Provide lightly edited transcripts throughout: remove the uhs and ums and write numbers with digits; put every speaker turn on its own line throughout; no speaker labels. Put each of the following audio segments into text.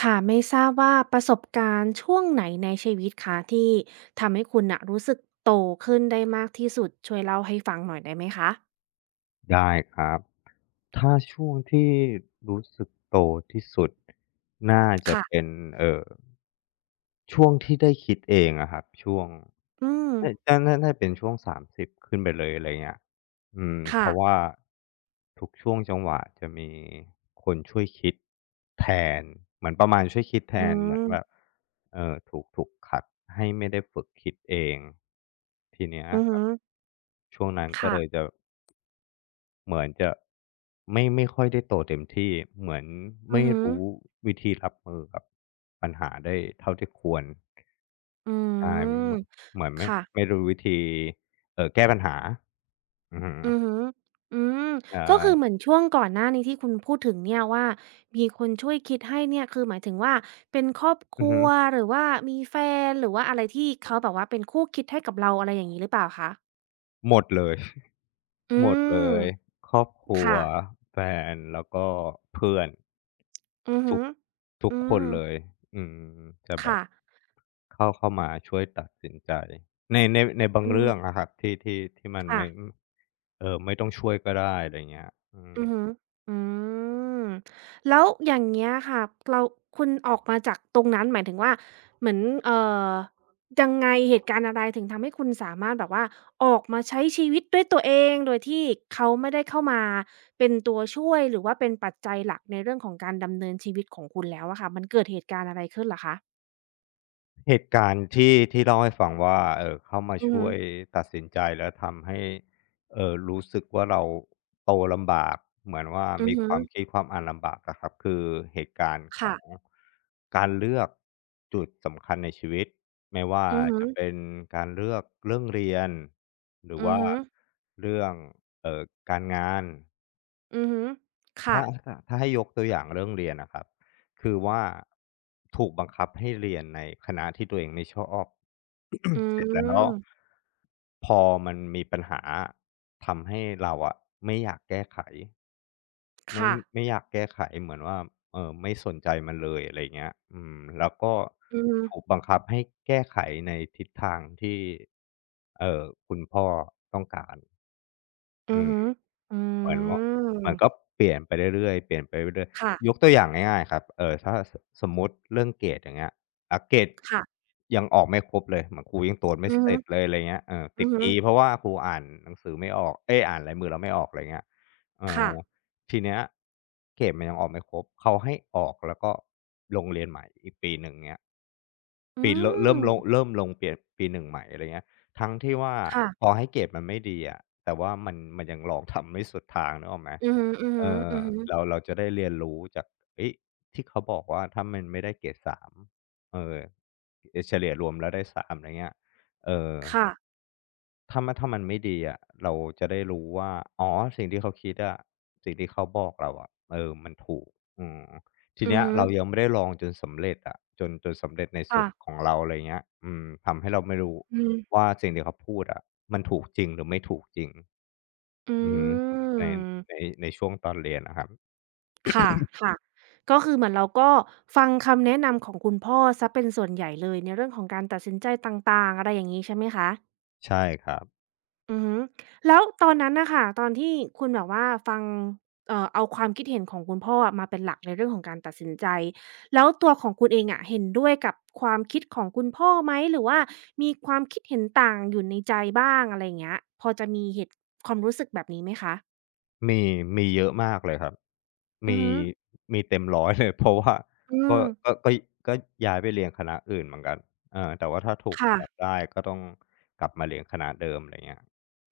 ค่ะไม่ทราบว่าประสบการณ์ช่วงไหนในชีวิตคะที่ทำให้คุณน่ะรู้สึกโตขึ้นได้มากที่สุดช่วยเล่าให้ฟังหน่อยได้ไหมคะ
ได้ครับถ้าช่วงที่รู้สึกโตที่สุดน่าจะเป็
ค่ะ
นเอ่อช่วงที่ได้คิดเองอะครับช่วง
อืม
น่าเป็นช่วงสามสิ0ขึ้นไปเลยอะไรเงี้ยอืมเพ
ค่ะ
ราะว่าทุกช่วงจังหวะจะมีคนช่วยคิดแทนเหมือนประมาณช่วยคิดแท
อื
นเหมือน
ม
แบบถูกขัดให้ไม่ได้ฝึกคิดเองทีเนี้ย
อือ
ค
ฮึ
รับช่วงนั้นก็
ค่ะ
เลยจะ เหมือนจะไม่ค่อยได้โตเต็มที่เหมือน
อื
ไม่
อฮึ
รู้วิธีรับมือกับปัญหาได้เท่าที่ควร
อื
ใช่เห
ม
มือนเหมือนไม่
ค่ะ
ไม่รู้วิธีแก้ปัญหาอือฮึ
อือฮึอืม
ใช
ก็คือเหมื
่
อนช่วงก่อนหน้านี้ที่คุณพูดถึงเนี่ยว่ามีคนช่วยคิดให้เนี่ยคือหมายถึงว่าเป็นครอบค
อือ
รั
ฮึ
วหรือว่ามีแฟนหรือว่าอะไรที่เขาแบบว่าเป็นคู่คิดให้กับเราอะไรอย่างงี้หรือเปล่าคะ
หมดเลย
อื
หมดเล
ม
ยครอบครัว
ค่ะ
แฟนแล้วก็เพื่อน
อือ
ทุ
ฮึ
กทุ
อื
กคน
ม
เลยอืมจะแบบ
ค่ะ
เข้ามาช่วยตัดสินใจในบาง
อื
เรื่
ม
องอะครับที่มัน
ค่ะ
ไม่ไม่ต้องช่วยก็ได้อะไรเงี้ยอืม
อือฮึอืมแล้วอย่างเงี้ยค่ะเราคุณออกมาจากตรงนั้นหมายถึงว่าเหมือนเอ่อยังไงเหตุการณ์อะไรถึงทำให้คุณสามารถแบบว่าออกมาใช้ชีวิตด้วยตัวเองโดยที่เขาไม่ได้เข้ามาเป็นตัวช่วยหรือว่าเป็นปัจจัยหลักในเรื่องของการดำเนินชีวิตของคุณแล้วอะค่ะมันเกิดเหตุการณ์อะไรขึ้นเหรอคะ
เหตุการณ์ที่เล่าให้ฟังว่าเข้ามา
อือ
ช่
ฮึ
วยตัดสินใจแล้วทำให้รู้สึกว่าเราโตลำบาก เหมือนว่า
อือ
มี
ฮึ
ความคิดความอ่านลำบากอะครับ คือเหตุการณ์ขอ
ค่ะ
งการเลือกจุดสำคัญในชีวิตไม่ว่า
อือฮึ
จะเป็นการเลือกเรื่องเรียนหรือ
อือ
ว่า
ฮึ
เรื่องเอ่อการงาน
อือฮึค่ะ
ถ้าให้ยกตัวอย่างเรื่องเรียนอะครับคือว่าถูกบังคับให้เรียนในคณะที่ตัวเองไม่ชอบ
อื
เสร็จแล้ว
ม
พอมันมีปัญหาอะทำให้เราอะไม่อยากแก้ไขไม่
ค่ะ
อยากแก้ไขเหมือนว่าไม่สนใจมันเลยอะไรเงี้ยอืมแล้วก็
อือฮึ
ถูกบังคับให้แก้ไขในทิศทางที่คุณพ่อต้องการ
อื
อื
อ
ม
ฮึอื
เหมือนว่ามัน
ม
ก็เปลี่ยนไปเรื่อยๆเปลี่ยนไปเรื่อย
ค่ะ
ๆยกตัวอย่างง่ายๆครับถ้าสมมุติเรื่องเกรดอย่างเงี้ยเกรด
ค่ะ
ยังออกไม่ครบเลยเหมือนครูยังตรวจไม่
อือ
เส
ฮึ
ร็จเลยอะไรเงี้ยเออ
อื
ติด
อฮึ
E เพราะว่าครูอ่านหนังสือไม่ออกเอ๊ยอ่านลายมือเราไม่ออกอะไรเงี้ยเอ่อ
ค่ะ
ทีเนี้ยเกรดมันยังออกไม่ครบเขาให้ออกแล้วก็ลงเรียนใหม่อีกปีหนึ่งเงี้ย
อื
ปีเลอ
ม
เริ่มลงเปลี่ยนปีหนึ่งใหม่อะไรเงี้ยทั้งที่ว่า
ค่ะ
ต่อให้เกรดมันไม่ดีอะแต่ว่ามันยังลองทำไม่สุดทางนึกออกไหม
อือฮึอือ
เอ
ฮึ
อ
อือฮึ
เราจะได้เรียนรู้จากเฮ้ยที่เขาบอกว่าถ้ามันไม่ได้เกรดสามเออเเฉลี่ยรวมแล้วได้สามอะไรเงี้ยเออ
ค่ะ
ถ้ามันไม่ดีอะเราจะได้รู้ว่าอ๋อสิ่งที่เขาคิดอะสิ่งที่เขาบอกเราอะเออมันถูกอืมที
อื
เนี้
อ
ย
ฮึ
เรายังไม่ได้ลองจนสำเร็จอะจนสำเร็จในสุ
ค่ะ
ดของเราอะไรเงี้ยอืมทำให้เราไม่รู้
อืม
ว่าสิ่งที่เขาพูดอะมันถูกจริงหรือไม่ถูกจริง
อื
อือฮึใน
ม
ในในช่วงตอนเรียนอะครับ
ค่ะค่ะก็คือเหมือนเราก็ฟังคำแนะนำของคุณพ่อเสียเป็นส่วนใหญ่เลยในเรื่องของการตัดสินใจต่างๆอะไรอย่างงี้ใช่ไหมคะ
ใช่ครับ
อือฮึแล้วตอนนั้นน่ะค่ะตอนที่คุณแบบว่าฟังเอาความคิดเห็นของคุณพ่ออะมาเป็นหลักในเรื่องของการตัดสินใจแล้วตัวของคุณเองอะเห็นด้วยกับความคิดของคุณพ่อไหมหรือว่ามีความคิดเห็นต่างอยู่ในใจบ้างอะไรอย่างเงี้ยพอจะมีเหตุความรู้สึกแบบนี้ไหมคะ
มีเยอะมากเลยครับ
อื
มี
อฮึ
มีเต็มร้อยเลย เพราะว่า
อื
ก็
ม
ก็ก็ก็ย้ายไปเรียนคณะอื่นเหมือนกันเออแต่ว่าถ้าถูกจับ
ค่ะ
ได้ก็ต้องกลับมาเรียนคณะเดิมอะไรเงี้ย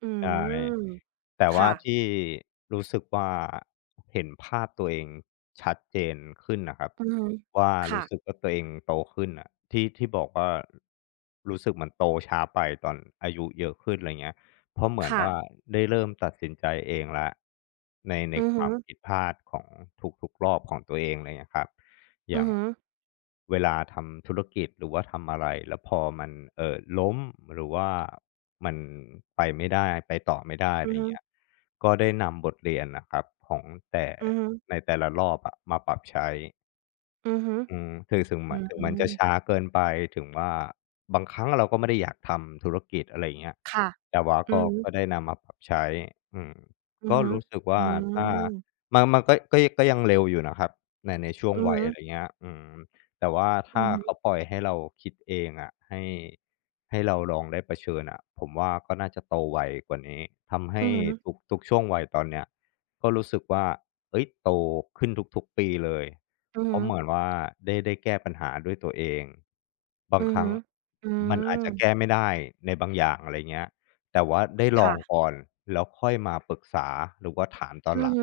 อื
ใช่
ม
แต่ว่า
ค่ะ
ที่รู้สึกว่าเห็นภาพตัวเองชัดเจนขึ้นน่ะครับ
อือฮึ
ว่า
ค่ะ
รู้สึกว่าตัวเองโตขึ้นน่ะที่บอกว่ารู้สึกเหมือนโตช้าไปตอนอายุเยอะขึ้นอะไรเงี้ย เพราะเหมือน
ค่ะ
ว่าได้เริ่มตัดสินใจเองแล้วใน
อือ
ค
ฮึ
วามผิดพลาดของทุกๆรอบของตัวเองไรเงี้ยครับอ
อื
ย่า
อ
ง
ฮึ
เวลาทำธุรกิจหรือว่าทำอะไรแล้วพอมันล้มหรือว่ามันไปไม่ได้ไปต่อไม่ได้
อื
ไร
อฮึ
เงี้ยก็ได้นำบทเรียนนะครับของแต่
อือฮึ
ในแต่ละรอบอะมาปรับใช้
อือฮึ
อืมถึงถึง
อื
มันถึงมัน
ม
จะช้าเกินไปถึงว่าบางครั้งเราก็ไม่ได้อยากทำธุรกิจอะไรอย่างเงี้ย
ค่ะ
แต่ว่า
อือฮึ
ก็ได้นำมาปรับใช้อืม
อือ
ก็
ฮึ
รู้สึก
อื
ว่าถ้า
ม
มันมันก็ยังเร็วอยู่นะครับในช่วง
อือ
วั
ฮึ
ยอะไรเงี้ยอืมแต่ว่า
อื
ถ้า
อฮึ
เขาปล่อยให้เราคิดเองอะให้เราลองได้เผชิญอะผมว่าก็น่าจะโตไวกว่านี้ทำให้
อือฮึ
ทุกช่วงวัยตอนเนี้ยก็รู้สึกว่าเฮ้ยโตขึ้นทุกๆปีเลย
อือฮึ
เขาเหมือนว่าได้แก้ปัญหาด้วยตัวเองบา
อื
งค
อ
รั้ง
ฮึ
ม
อื
มันอาจ
ม
จะแก้ไม่ได้ในบางอย่างอะไรเงี้ยแต่ว่าได้ลอง
ค่ะ
ก่อนแล้วค่อยมาปรึกษาหรือว่าถามตอน
อื
ห
อ
ลัง
ฮึ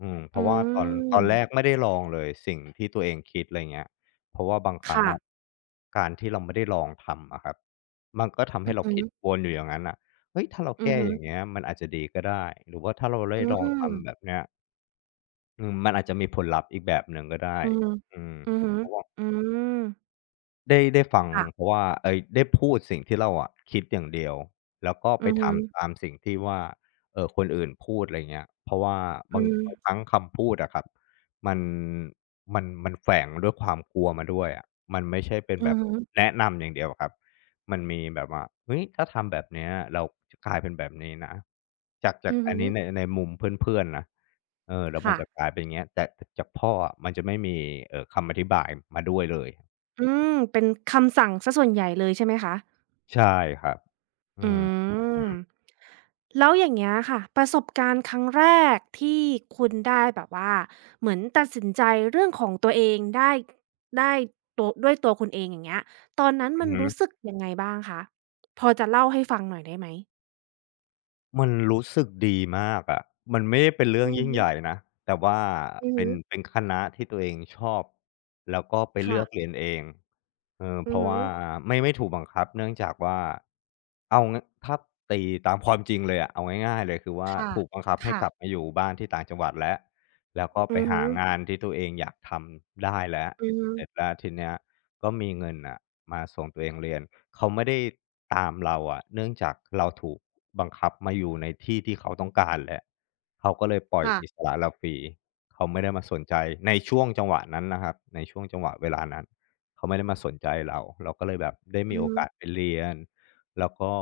อืมเพ
อื
ราะว่าตอนแรก
ม
ไม่ได้ลองเลยสิ่งที่ตัวเองคิดไรเงี้ยเพราะว่าบางครั้ง
ค่ะ
อะการที่เราไม่ได้ลองทำอะครับมันก็ทำ
อื
ให้
อ
เรา
ฮึ
คิดวนอยู่อย่างงั้นน่ะเฮ้ยถ้าเรา
อือ
แก้
ฮึ
อย่างเงี้ยมันอาจจะดีก็ได้หรือว่าถ้าเราได้
อื
ลอง
ม
ทำแบบเนี้ย อืมมันอาจจะมีผลลัพธ์อีกแบบหนึ่งก็ได้
อือฮึ
อืม
อือฮึ
เพราะว่า
อืม
ได้ฟังเพ
ค่ะ
ราะว่าเอ๊ยได้พูดสิ่งที่เราอะคิดอย่างเดียวแล้วก็
อื
ไป
อฮึ
ทำตามสิ่งที่ว่าคนอื่นพูดอะไรเงี้ยเพราะว่าบา
อื
ง
ม
บางครั้งคำพูดอะครับมันมันแฝงด้วยความกลัวมาด้วยอะมันไม่ใช่เป็น
อื
แบ
อ
บ
ฮึ
แนะนำอย่างเดียวอะครับมันมีแบบว่าเฮ้ยถ้าทำแบบเนี้ยเราจะกลายเป็นแบบนี้นะจากจา
อื
ก
อ
อั
ฮึ
นนี้ในมุมเพื่อนๆนะเออแล้วมัน
ค่ะ
จะกลายเป็นอย่างเงี้ยแต่จากพ่ออะมันจะไม่มีคำอธิบายมาด้วยเลย
อืม เป็นคำสั่งเสียส่วนใหญ่เลยใช่ไหมคะ
ใช่ครับอื
อื
มอือ
ม
ฮึ
แล้วอย่างเงี้ยค่ะประสบการณ์ครั้งแรกที่คุณได้แบบว่าเหมือนตัดสินใจเรื่องของตัวเองได้ได้ตัวด้วยตัวคุณเองอย่างเงี้ยตอนนั้น
อื
มั
อ
นรู้
ฮึ
สึกยังไงบ้างคะพอจะเล่าให้ฟังหน่อยได้ไหม
มันรู้สึกดีมากอะมันไม่ได้เป็นเรื่อง
อือ
ยิ่ง
ฮึ
ใหญ่นะ แต่ว่า
อือ
เป็
ฮึ
นเป็นคณะที่ตัวเองชอบ แล้วก็ไปเลื
ค่ะ
อกเรียนเองเออ
อื
เพ
อ
ราะ
ฮึ
ว่าไม่ถูกบังคับ เนื่องจากว่าเอางถ้าตีตามความจริงเลยอะเอาง่ายๆเลยคือว่า
ค่ะ
ถูกบังคับให้
ค่ะ
กลับมาอยู่บ้านที่ต่างจังหวัดแล้วแล้วก็
อื
ไป
อ
หา
ฮึ
งานที่ตัวเองอยากทำได้แล้ว
อือฮึ
เสร็จแล้วทีเนี้ยก็มีเงินน่ะมาส่งตัวเองเรียนเขาไม่ได้ตามเราอะเนื่องจากเราถูก บังคับมาอยู่ในที่ที่เขาต้องการแหละเขาก็เลยปล่อย
ค่ะ
อิสระเราฟรีเขาไม่ได้มาสนใจในช่วงจังหวะนั้นนะครับในช่วงจังหวะเวลานั้นเขาไม่ได้มาสนใจเรา เราก็เลยแบบได้
อื
มี
อ
โอ
ฮึ
กาสไปเรียน แล้วก็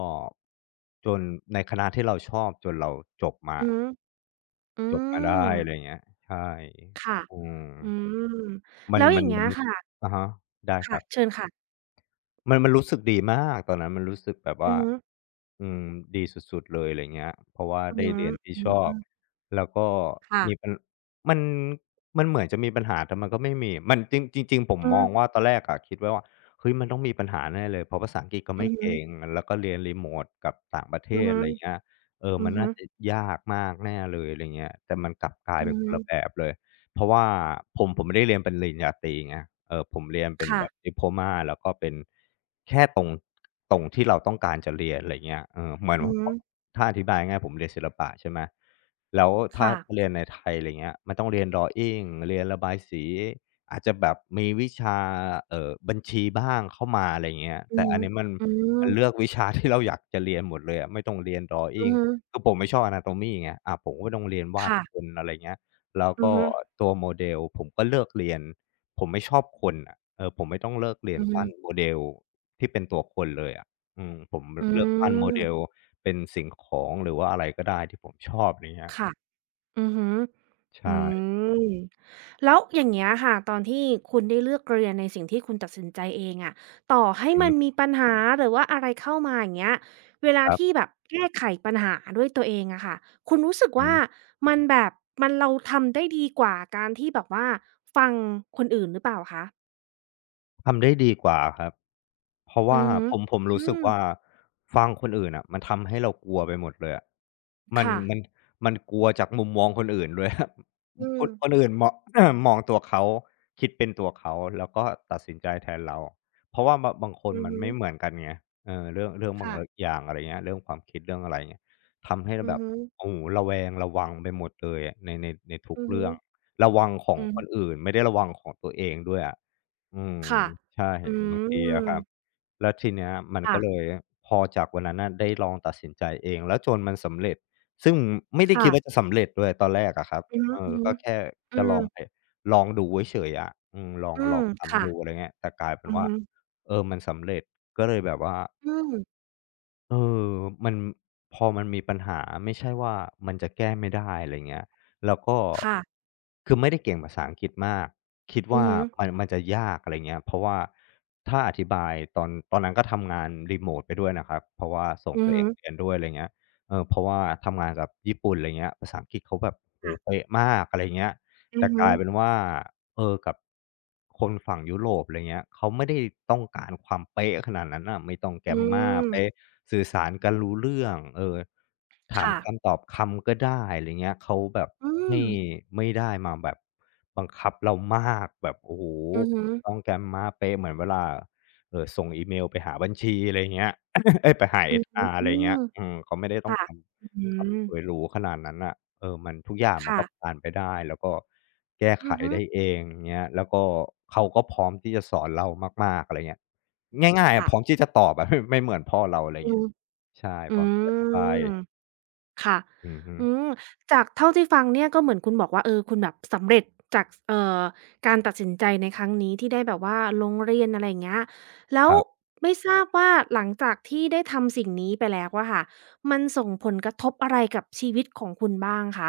จนในคณะที่เราชอบจนเราจบมา
อือฮึอื
จบมาได้
ม
อะไรอย่างเงี้ยใช่
ค่ะ
อืม
อืม
มัน
แล้วอ
มั
ย่า
น
งเงี้
มั
ย
นรู้สึ
ค่ะ
กอะฮะได้ค
ค่ะ
รับ
เชิญค่ะ
มันรู้สึกดีมากตอนนั้นมันรู้สึกแบบ
อื
ว่า
อฮึ
อืมดีสุดๆเลยอะไรเงี้ยเพราะว่า
อือ
ได้เรียนที่ชอบ
ฮึ
แล้วก็
ค่ะ
มีปัญมันมันเหมือนจะมีปัญหาแต่มันก็ไม่มีมันจริงจริงๆผม
อื
มอง
ม
ว่าตอนแรกอะคิดไว้ว่าเฮ้ยมันต้องมีปัญหาแน่เลยเพราะภาษาอังกฤษก็
อื
ไม่
อฮึ
เก่งแล้วก็เรียนรีโมตกับต่างประเท
อือ
ศ
ฮึ
อะไรเงี้ยเออ
อื
มั
อ
น
ฮึ
น่าจะยากมากแน่เลยอะไรเงี้ยแต่มันกลับกลาย
อื
เป็น
อ
คน
ฮึ
ละแบบเลย เพราะว่าผมไม่ได้เรียนเป็นปริญญาตรีไงผมเรียนเป็น
ค่ะ
แบบ Diploma แล้วก็เป็นแค่ตรงที่เราต้องการจะเรียนอะไรเงี้ยเออเหมือ
อื
น
อ
ว่าพ
ฮึ
ถ้าอธิบายง่ายๆผมเรียนศิลปะใช่ไหมแล้วถ้า
ค่ะ
เรียนในไทยอะไรเงี้ยมันต้องเรียน Drawing เรียนระบายสีอาจจะแบบมีวิชาบัญชีบ้างเข้ามาอะไรเงี้ย
อื
แต่
อ
อัน
ฮึ
นี้มัน
อื
มัน
ม
เลือกวิชาที่เราอยากจะเรียนหมดเลยอะไม่ต้องเรียน
อือ
Drawing
ฮึ
คือผมไม่ชอบ Anatomy ไงอาผมก็ไม่ต้องเรียนวาดค
ค่ะ
นอะไรเงี้ย แล้ว
อือ
ก็
ฮึ
ตัวโมเดลผมก็เลิกเรียนผมไม่ชอบคนอะเออผมไม่ต้องเลิกเรียน
อือฮึ
ปั้นโมเดลที่เป็นตัวคนเลยอะอืมผมล
อื
เลือกปั้นโม
ม
เดลเป็นสิ่งของหรือว่าอะไรก็ได้ที่ผมชอบไรเงี้ย
ค่ะอือฮึ
ใช
อื
่
มแล้วอย่างเงี้ยค่ะตอนที่คุณได้เลือกเรียนในสิ่งที่คุณตัดสินใจเองอะต่อให้
อือ
มัน
ฮึ
มีปัญหาหรือว่าอะไรเข้ามาอย่างเงี้ยเวลา
ครั
ที่
บ
แบบแก้ไขปัญหาด้วยตัวเองอะค่ะคุณรู้สึก
อื
ว่า
อ
มันแบบมันเราทำได้ดีกว่าการที่แบบว่าฟังคนอื่นหรือเปล่าคะ
ทำได้ดีกว่าครับเพราะ
อื
ว่า
อฮึ
ผม
อื
รู้สึก
ม
ว่าฟังคนอื่นอะมันทำให้เรากลัวไปหมดเลยอะมัน
ค่ะ
มันมันกลัวจากมุมมองคนอื่นด้วย ครับ
อื
ค
ม
นคนอื่นมอง มองตัวเขาคิดเป็นตัวเขาแล้วก็ตัดสินใจแทนเราเพราะว่าบางคน
อือ
มัน
ฮึ
ไม่เหมือนกันไงเออเรื่องบาง
ค่ะ
ลอย่างอะไรเงี้ยเรื่องความคิดเรื่องอะไรเงี้ยทำให้เรา
อื
แบ
อ
บ
ฮึ
โอ้โฮระแวงระวังไปหมดเลยอะในทุก
อือฮึ
เรื่องระวังของ
อื
คน
ม
อื่นไม่ได้ระวังของตัวเองด้วยอะ อืม
ค่ะ
ใช่
อื
บางทีอะ
ม
ครับแล้วทีเนี้ยมันก็
ค่ะ
เลยพอจากวันนั้นน่ะได้ลองตัดสินใจเองแล้วจนมันสำเร็จซึ่งไม่ได้คิดว่าจะ
ค่ะ
สำเร็จด้วยตอนแรกอะครับ
อืม
เอ
อ
อ
หืม
ก็แค่
ออื
จะ
ม
ลองไปลองดูเฉยๆอะอืมลอง
อื
ลอ
ม
งทำ
ค่ะ
ดูอะไรเงี้ยแต่กลายเป็น
อือ
ว่า
ฮึ
เออมันสำเร็จก็เลยแบบว่า
อืม
เออมันพอมันมีปัญหาไม่ใช่ว่ามันจะแก้ไม่ได้อะไรเงี้ยแล้วก็
ค่ะ
คือไม่ได้เก่งภาษาอังกฤษมากคิด
อือ
ว่า
ฮึ
มันมันจะยากอะไรเงี้ยเพราะว่าถ้าอธิบายตอนนั้นก็ทำงานรีโมตไปด้วยนะครับเพราะว่าส่ง
อือ
ตัวเอ
ฮึ
งเรียนด้วยอะไรเงี้ยเออเพราะว่าทำงานกับญี่ปุ่นอะไรเงี้ยภาษาอังกฤษเขาแบบโอ้โฮ
ค่ะ
เป๊ะมากอะไรเงี้ย
อื
แต่
อ
ก
ฮึ
ลายเป็นว่า เออกับคนฝั่งยุโรปอะไรเงี้ยเขาไม่ได้ต้องการความเป๊ะขนาดนั้นน่ะไม่ต้อง
อื
Grammar
ม
เป๊ะสื่อสารกันรู้เรื่องเออถาม
ค่ะ
คำตอบคำก็ได้อะไรเงี้ยเขาแบบ
อืม
ไม่ไม่ได้มาแบบบังคับเรามากแบบโอ้โฮ
อือ
คุ
ฮึ
ณจะต้อง Grammar เป๊ะเหมือนเวลาส่งอีเมลไปหาบัญชีอะไรเงี้ย เอ๊ยไปหา
อือฮึ
HR อะ
อื
ไร
ม
เงี้ยอืมเขาไม่ได้ต้อง
ค่ะ
ค
อื
ำ
ม
คำสวยหรูขนาดนั้นน่ะ เออมันทุกอย่างมัน
ค่ะ
ก็ผ่านไปได้แล้วก็แก้ไข
อือฮึ
ได้เองเงี้ยแล้วก็เขาก็พร้อมที่จะสอนเรามากๆอะไรเงี้ยง่ายๆอะ
ค่ะ
พร้อมที่จะตอบอะ ไม่เหมือนพ่อเราอะไร
อื
เงี้
ม
ยใช่
อื
พร้อมที่จะอธิบาย
ม ค่ะ
อือฮึ
อืมจากเท่าที่ฟังเนี่ยก็เหมือนคุณบอกว่าเออคุณแบบสำเร็จจากการตัดสินใจในครั้งนี้ที่ได้แบบว่าลงเรียนอะไรอย่างเงี้ยแล้
ค
ว
รับ
ไม่ทราบว่าหลังจากที่ได้ทำสิ่งนี้ไปแล้วอะค่ะ มันส่งผลกระทบอะไรกับชีวิตของคุณบ้างคะ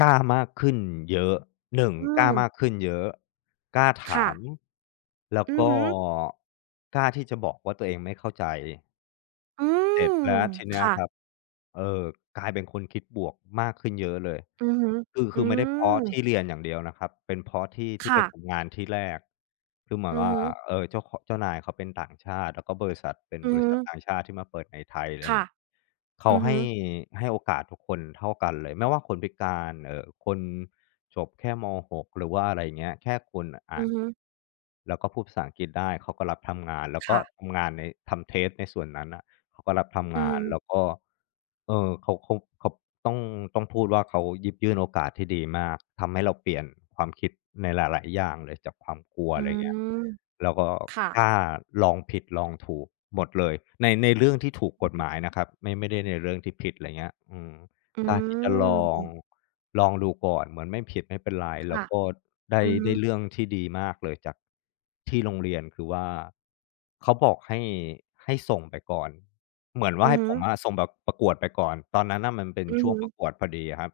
กล้ามากขึ้นเยอะหนึ่ง
อื
กล้า
ม
มากขึ้นเยอะกล้าถา
ค่ะ
มแล้ว
อือ
ก็
ฮึ
กล้าที่จะบอกว่าตัวเองไม่เข้าใจ
อื
เสร็จ
ม
แล้วทีเนี้ย
ค่ะ
ครับเออกลายเป็นคนคิดบวกมากขึ้นเยอะเลย
อือฮึ
คือ
อื
คือไม่ได้เพ
ม
ราะที่เรียนอย่างเดียวนะครับเป็นเพราะที่ไป
ค่ะ
ทำงานที่แรกคือเหมือน
อือ
ว่า
ฮึ
เอ่อเจ้านายเขาเป็นต่างชาติแล้วก็บริษัทเป็น
อื
บ
อ
ริ
ฮึ
ษัทต่างชาติที่มาเปิดในไทยอะไร
ค่ะ
เงี้ยเขา
อือฮึ
ให้ให้โอกาสทุกคนเท่ากันเลยไม่ว่าคนพิการเอ่อคนจบแค่มหกหรือว่าอะไรเงี้ยแค่คุณ
อื
อ่าน
อฮึ
แล้วก็พูดภาษาอังกฤษได้เขาก็รับทำงานแล้วก็
ค่ะ
ทำงานในทำเทสในส่วนนั้นน่ะ เขาก็รับทำ
อื
งานแล้ว
ม
ก็ เออเขาต้องต้องพูดว่าเขาหยิบยื่นโอกาสที่ดีมากทำให้เราเปลี่ยนความคิดในหลายๆอย่างเลยจากความกลัว
อื
อะไรเงี้ย
ม
แล้วก็
ค่ะ
กล้าลองผิดลองถูกหมดเลยในเรื่องที่ถูกกฎหมายนะครับไม่ได้ในเรื่องที่ผิดอะไรเงี้ยอืม
อื
กล้าที่จะลอง
ม
ลองดูก่อนเหมือนไม่ผิดไม่เป็นไรแล้ว
ค่ะ
ก็ได้
อือฮึ
ได้เรื่องที่ดีมากเลยจากที่โรงเรียนคือว่าเขาบอกให้ส่งไปก่อนเหมือนว่า
อือ
ให้
ฮึ
ผมอะส่งแบบประกวดไปก่อนตอนนั้นน่ะมันเป็น
อือ
ช่วง
ฮึ
ประกวดพอดีอะครับ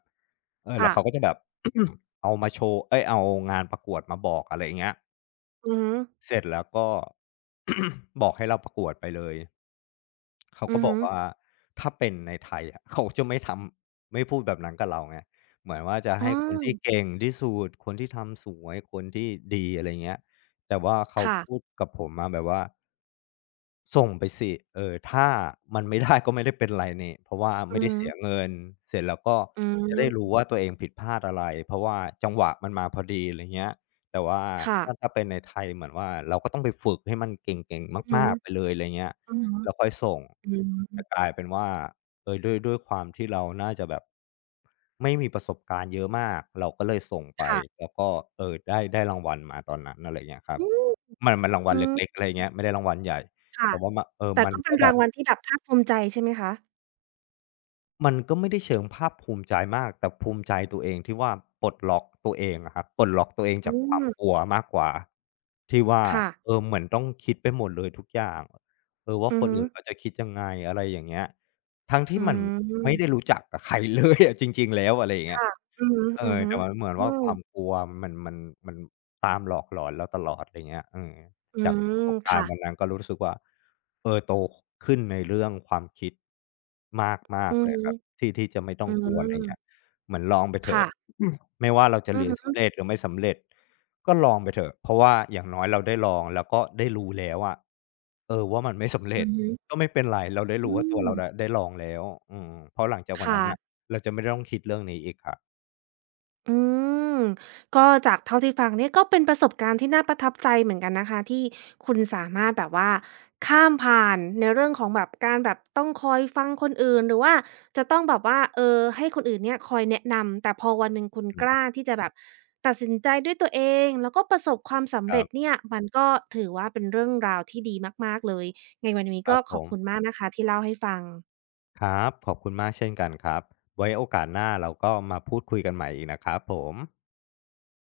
เออแล้ว
ค่ะ
เขาก็จะแบบ เอามาโชว์เอ๊ยเอางานประกวดมาบอกอะไรอย่างเงี้ย
อือฮึ
เสร็จแล้วก็ บอกให้เราประกวดไปเลย เขาก็
อือ
บอ
ฮึ
กว่าถ้าเป็นในไทยอะ เขาจะไม่ทำไม่พูดแบบนั้นกับเราไงเหมือนว่าจะ
อ๋อ
ให้คนที่เก่งที่สุดคนที่ทำสวยคนที่ดีอะไรเงี้ยแต่ว่าเขา
ค่ะ
พูดกับผมมาแบบว่า ส่งไปสิเออถ้ามันไม่ได้ก็ไม่ได้เป็นไรนี่เพราะว่า
อื
ไม่
อ
ได้
ฮึ
เสียเงินเสร็จแล้วก็
อื
จะได้รู้
ม
ว่าตัวเองผิดพลาดอะไรเพราะว่าจังหวะมันมาพอดีอะไรเงี้ยแต่ว่า
ค่ะ
ถ้าเป็นในไทยเหมือนว่าเราก็ต้องไปฝึกให้มันเก่ง
อือ
ๆ
ฮึ
มากๆไปเลยอะไรเงี้ย
อือฮึ
แล้วค่อยส่ง
อืม
แต่กลายเป็นว่าเออด้วยความที่เราน่าจะแบบไม่มีประสบการณ์เยอะมากเราก็เลยส่งไป
ค่ะ
แล้วก็เออได้รางวัลมาตอนนั้นอะไรเงี้ยครับ
อืม
มันมันรางวัล
อืม
เล็กๆอะไรเงี้ยไม่ได้รางวัลใหญ่ ผ
ค่ะ
มว่าเออ
แต่
มัน
ก็เป็
ก็
น
แบ
ราง
บ
วัลที่แบบภาคภูมิใจใช่ไหมคะ
มันก็ไม่ได้เชิงภาคภูมิใจมากแต่ภูมิใจตัวเองที่ว่าปลดล็อกตัวเองอะครับปลดล็อกตัวเอง
อื
จากควา
ม
มกลัวมากกว่าที่ว่า
ค่ะ
เออเหมือนต้องคิดไปหมดเลยทุกอย่างเออว่า
อื
ค
อ
น
ฮึ
อื่นเขาจะคิดยังไงอะไรอย่างเงี้ยทั้งที่
อื
มันไม่ได้รู้
ม
จักกับใคร เลยอะจริงๆแล้วอะไรอย่างเงี้ย
ค่ะอือฮึ
เอ
อือ
อ
ฮึ
แต่มันเหมือน
อื
ว่าค
ม
วามกลัวมันมันมันตามหลอกหลอนเราตลอดอะไรเงี้ยอืม
อื
จากประส
ม
บการ
ค่ะ
ณ์วันนั้นก็รู้สึกว่าเออโตขขึ้นในเรื่องความคิดมาก
อื
ๆ
อ
เลย
ฮึ
ครับที่จะไม่ต้อง
อื
กลัวอะไรเงี้ย
ม
เหมือนลองไปเถอะ
ค่ะ
ไม่ว่าเราจะ
อือ
เรียน
ฮึ
สำเร็จหรือไม่สำเร็จก็ลองไปเถอะเพราะว่าอย่างน้อยเราได้ลองแล้วก็ได้รู้แล้วอะเออว่ามันไม่สำเร็
อื
จ
อฮึ
ก็ไม่เป็นไรเราได้
อื
รู้ว่าตัวเราได้
ม
ได้ลองแล้วอืมเพราะหลังจากวันนั้นน่ะ
ค่ะ
เราจะไม่ต้องคิดเรื่องนี้อีกครับ
อืมก็จากเท่าที่ฟังเนี่ยก็เป็นประสบการณ์ที่น่าประทับใจเหมือนกันนะคะที่คุณสามารถแบบว่าข้ามผ่านในเรื่องของแบบการแบบต้องคอยฟังคนอื่นหรือว่าจะต้องแบบว่าเออให้คนอื่นเนี่ยคอยแนะนำแต่พอวันหนึ่งคุณ
อื
กล้า
ม
ที่จะแบบตัดสินใจด้วยตัวเองแล้วก็ประสบความสำ
ครั
เร็จ
บ
เนี่ยมันก็ถือว่าเป็นเรื่องราวที่ดีมากๆเลยไงวัน
ค
นี้
รั
ก็
บผ
ขอบ
ม
คุณมากนะคะที่เล่าให้ฟัง
ครับขอบคุณมากเช่นกันครับไว้โอกาสหน้าเราก็มาพูดคุยกันใหม่อีกนะครับผม